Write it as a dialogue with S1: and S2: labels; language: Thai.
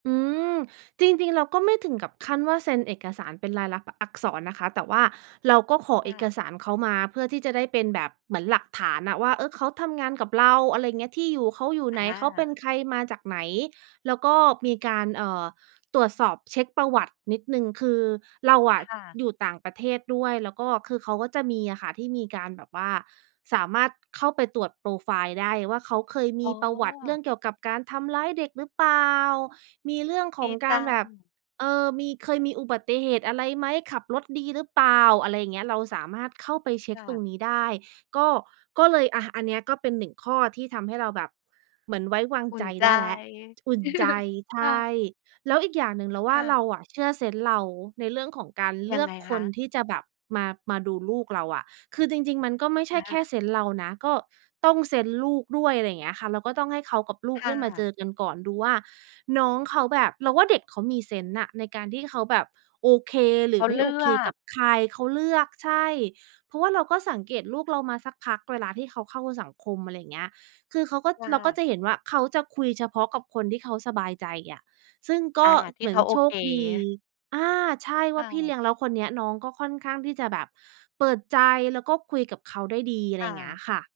S1: อืม จริง ๆ เราก็ไม่ถึงกับขั้นว่าเซ็นเอกสารเป็นลายลักษณ์ บ อักษรนะคะ แต่ว่าเราก็ขอ
S2: ค
S1: เอ
S2: ่ะ
S1: กสารเขามา เพื่อที่จะได้เป็นแบบ เหมือนหลักฐานน่ะว่า เออ เขาทำงานกับเรา อะไรอย่างเงี้ย ที่อยู่เขาอยู่
S2: อ
S1: ไหน เขาเป็น
S2: า
S1: ใครมาจากไหน แล้วก็มีการ เอ่อ ตรวจสอบเช็กประวัตินิดหนึ่ง คือเราอ
S2: ค
S1: ะ
S2: ่ะ
S1: อยู่ต่างประเทศด้วย แล้วก็คือเขาก็จะมีอะค่ะ ที่มีการแบบว่าสามารถเข้าไปตรวจโพรไฟล์ได้ว่า เขาเคยม
S2: อ๋
S1: ีประวัติเรื่
S2: อ
S1: องเกี่ยวกับการทำร้ายเด็กหรือเปล่า มีเรื่องข
S2: ด
S1: อ
S2: ี
S1: งก
S2: จ
S1: าร
S2: ั
S1: แบบ
S2: ง
S1: เออ มี เคยมีอุบัติเหตุอะไรไหม ขับรถดีหรือเปล่า อะไรอย่างเงี้ย เราสามารถเข้าไปเช็
S2: ค
S1: ก
S2: ่
S1: ตรง
S2: ะ
S1: นี้ได้ ก็ ก็เลย อา อันเนี้ยก็เป็น 1 ข้อ ที่ทำให้เราแบบ เหมือนไว้วาง
S2: อุ่
S1: ใจ
S2: นใจ
S1: ได้แล้ว อุ่นใจ ใช
S2: ค่ะ
S1: ่ แล้วอีกอย่างหนึ่ง เราว
S2: ค
S1: ่า
S2: ่
S1: เรา
S2: ะ
S1: อะเชื่อเซนส์เรา ในเรื่องของการ
S2: ย
S1: เล
S2: ั
S1: ื
S2: ง
S1: อ
S2: ไ
S1: ก
S2: งค
S1: ค
S2: ะ?
S1: นที่จะแบบมา มาดูลูกเราอะ คือจริง ๆ มันก็ไม่ใช
S2: อ
S1: ่แค่
S2: า
S1: เซนส์เรานะ ก็ต้องเซนส์ลูกด้วย อะไรอย่างเงี้ยค่ะ เราก็ต้องให้เขากับลู
S2: ค
S1: ก
S2: ่
S1: ได้มาเ
S2: ะ
S1: จอกันก่อน ดูว่าน้องเขาแบบ เราว่าเด็กเขามีเซนส์น่ะ ในการที่เขาแบบโอเค หร
S2: เข
S1: ือ
S2: า
S1: ไม
S2: เ
S1: ่
S2: ลื
S1: โอเค
S2: อ
S1: ก
S2: ก
S1: ับใคร เขาเลือก ใช่ เพราะว่าเราก็สังเกตลูกเรามาสักพักเวลาที่เขาเข้าสังคม อะไรอย่างเงี้ย คือเขาก็
S2: ค่
S1: เราก
S2: ะ
S1: ็จะเห็นว่า เขาจะคุยเฉพาะกับคนที่เขาสบายใจอะ ซึ่งก
S2: อ
S1: ็
S2: า ท
S1: เ
S2: ี
S1: ห
S2: ่
S1: มื
S2: เข
S1: อน
S2: าโอ
S1: โช
S2: เค
S1: คดี อา ใช่ ว
S2: ค
S1: ่
S2: ่
S1: าพี่เล
S2: ะ
S1: ี้ยง แล้วคนเนี้ยน้องก็ค่อนข้างที่จะแบบเปิดใจ แล้วก็คุยกับเขาได้ดี อะ
S2: ค
S1: ไร
S2: ่
S1: อย่างเงี้
S2: ะ
S1: ยค่ะ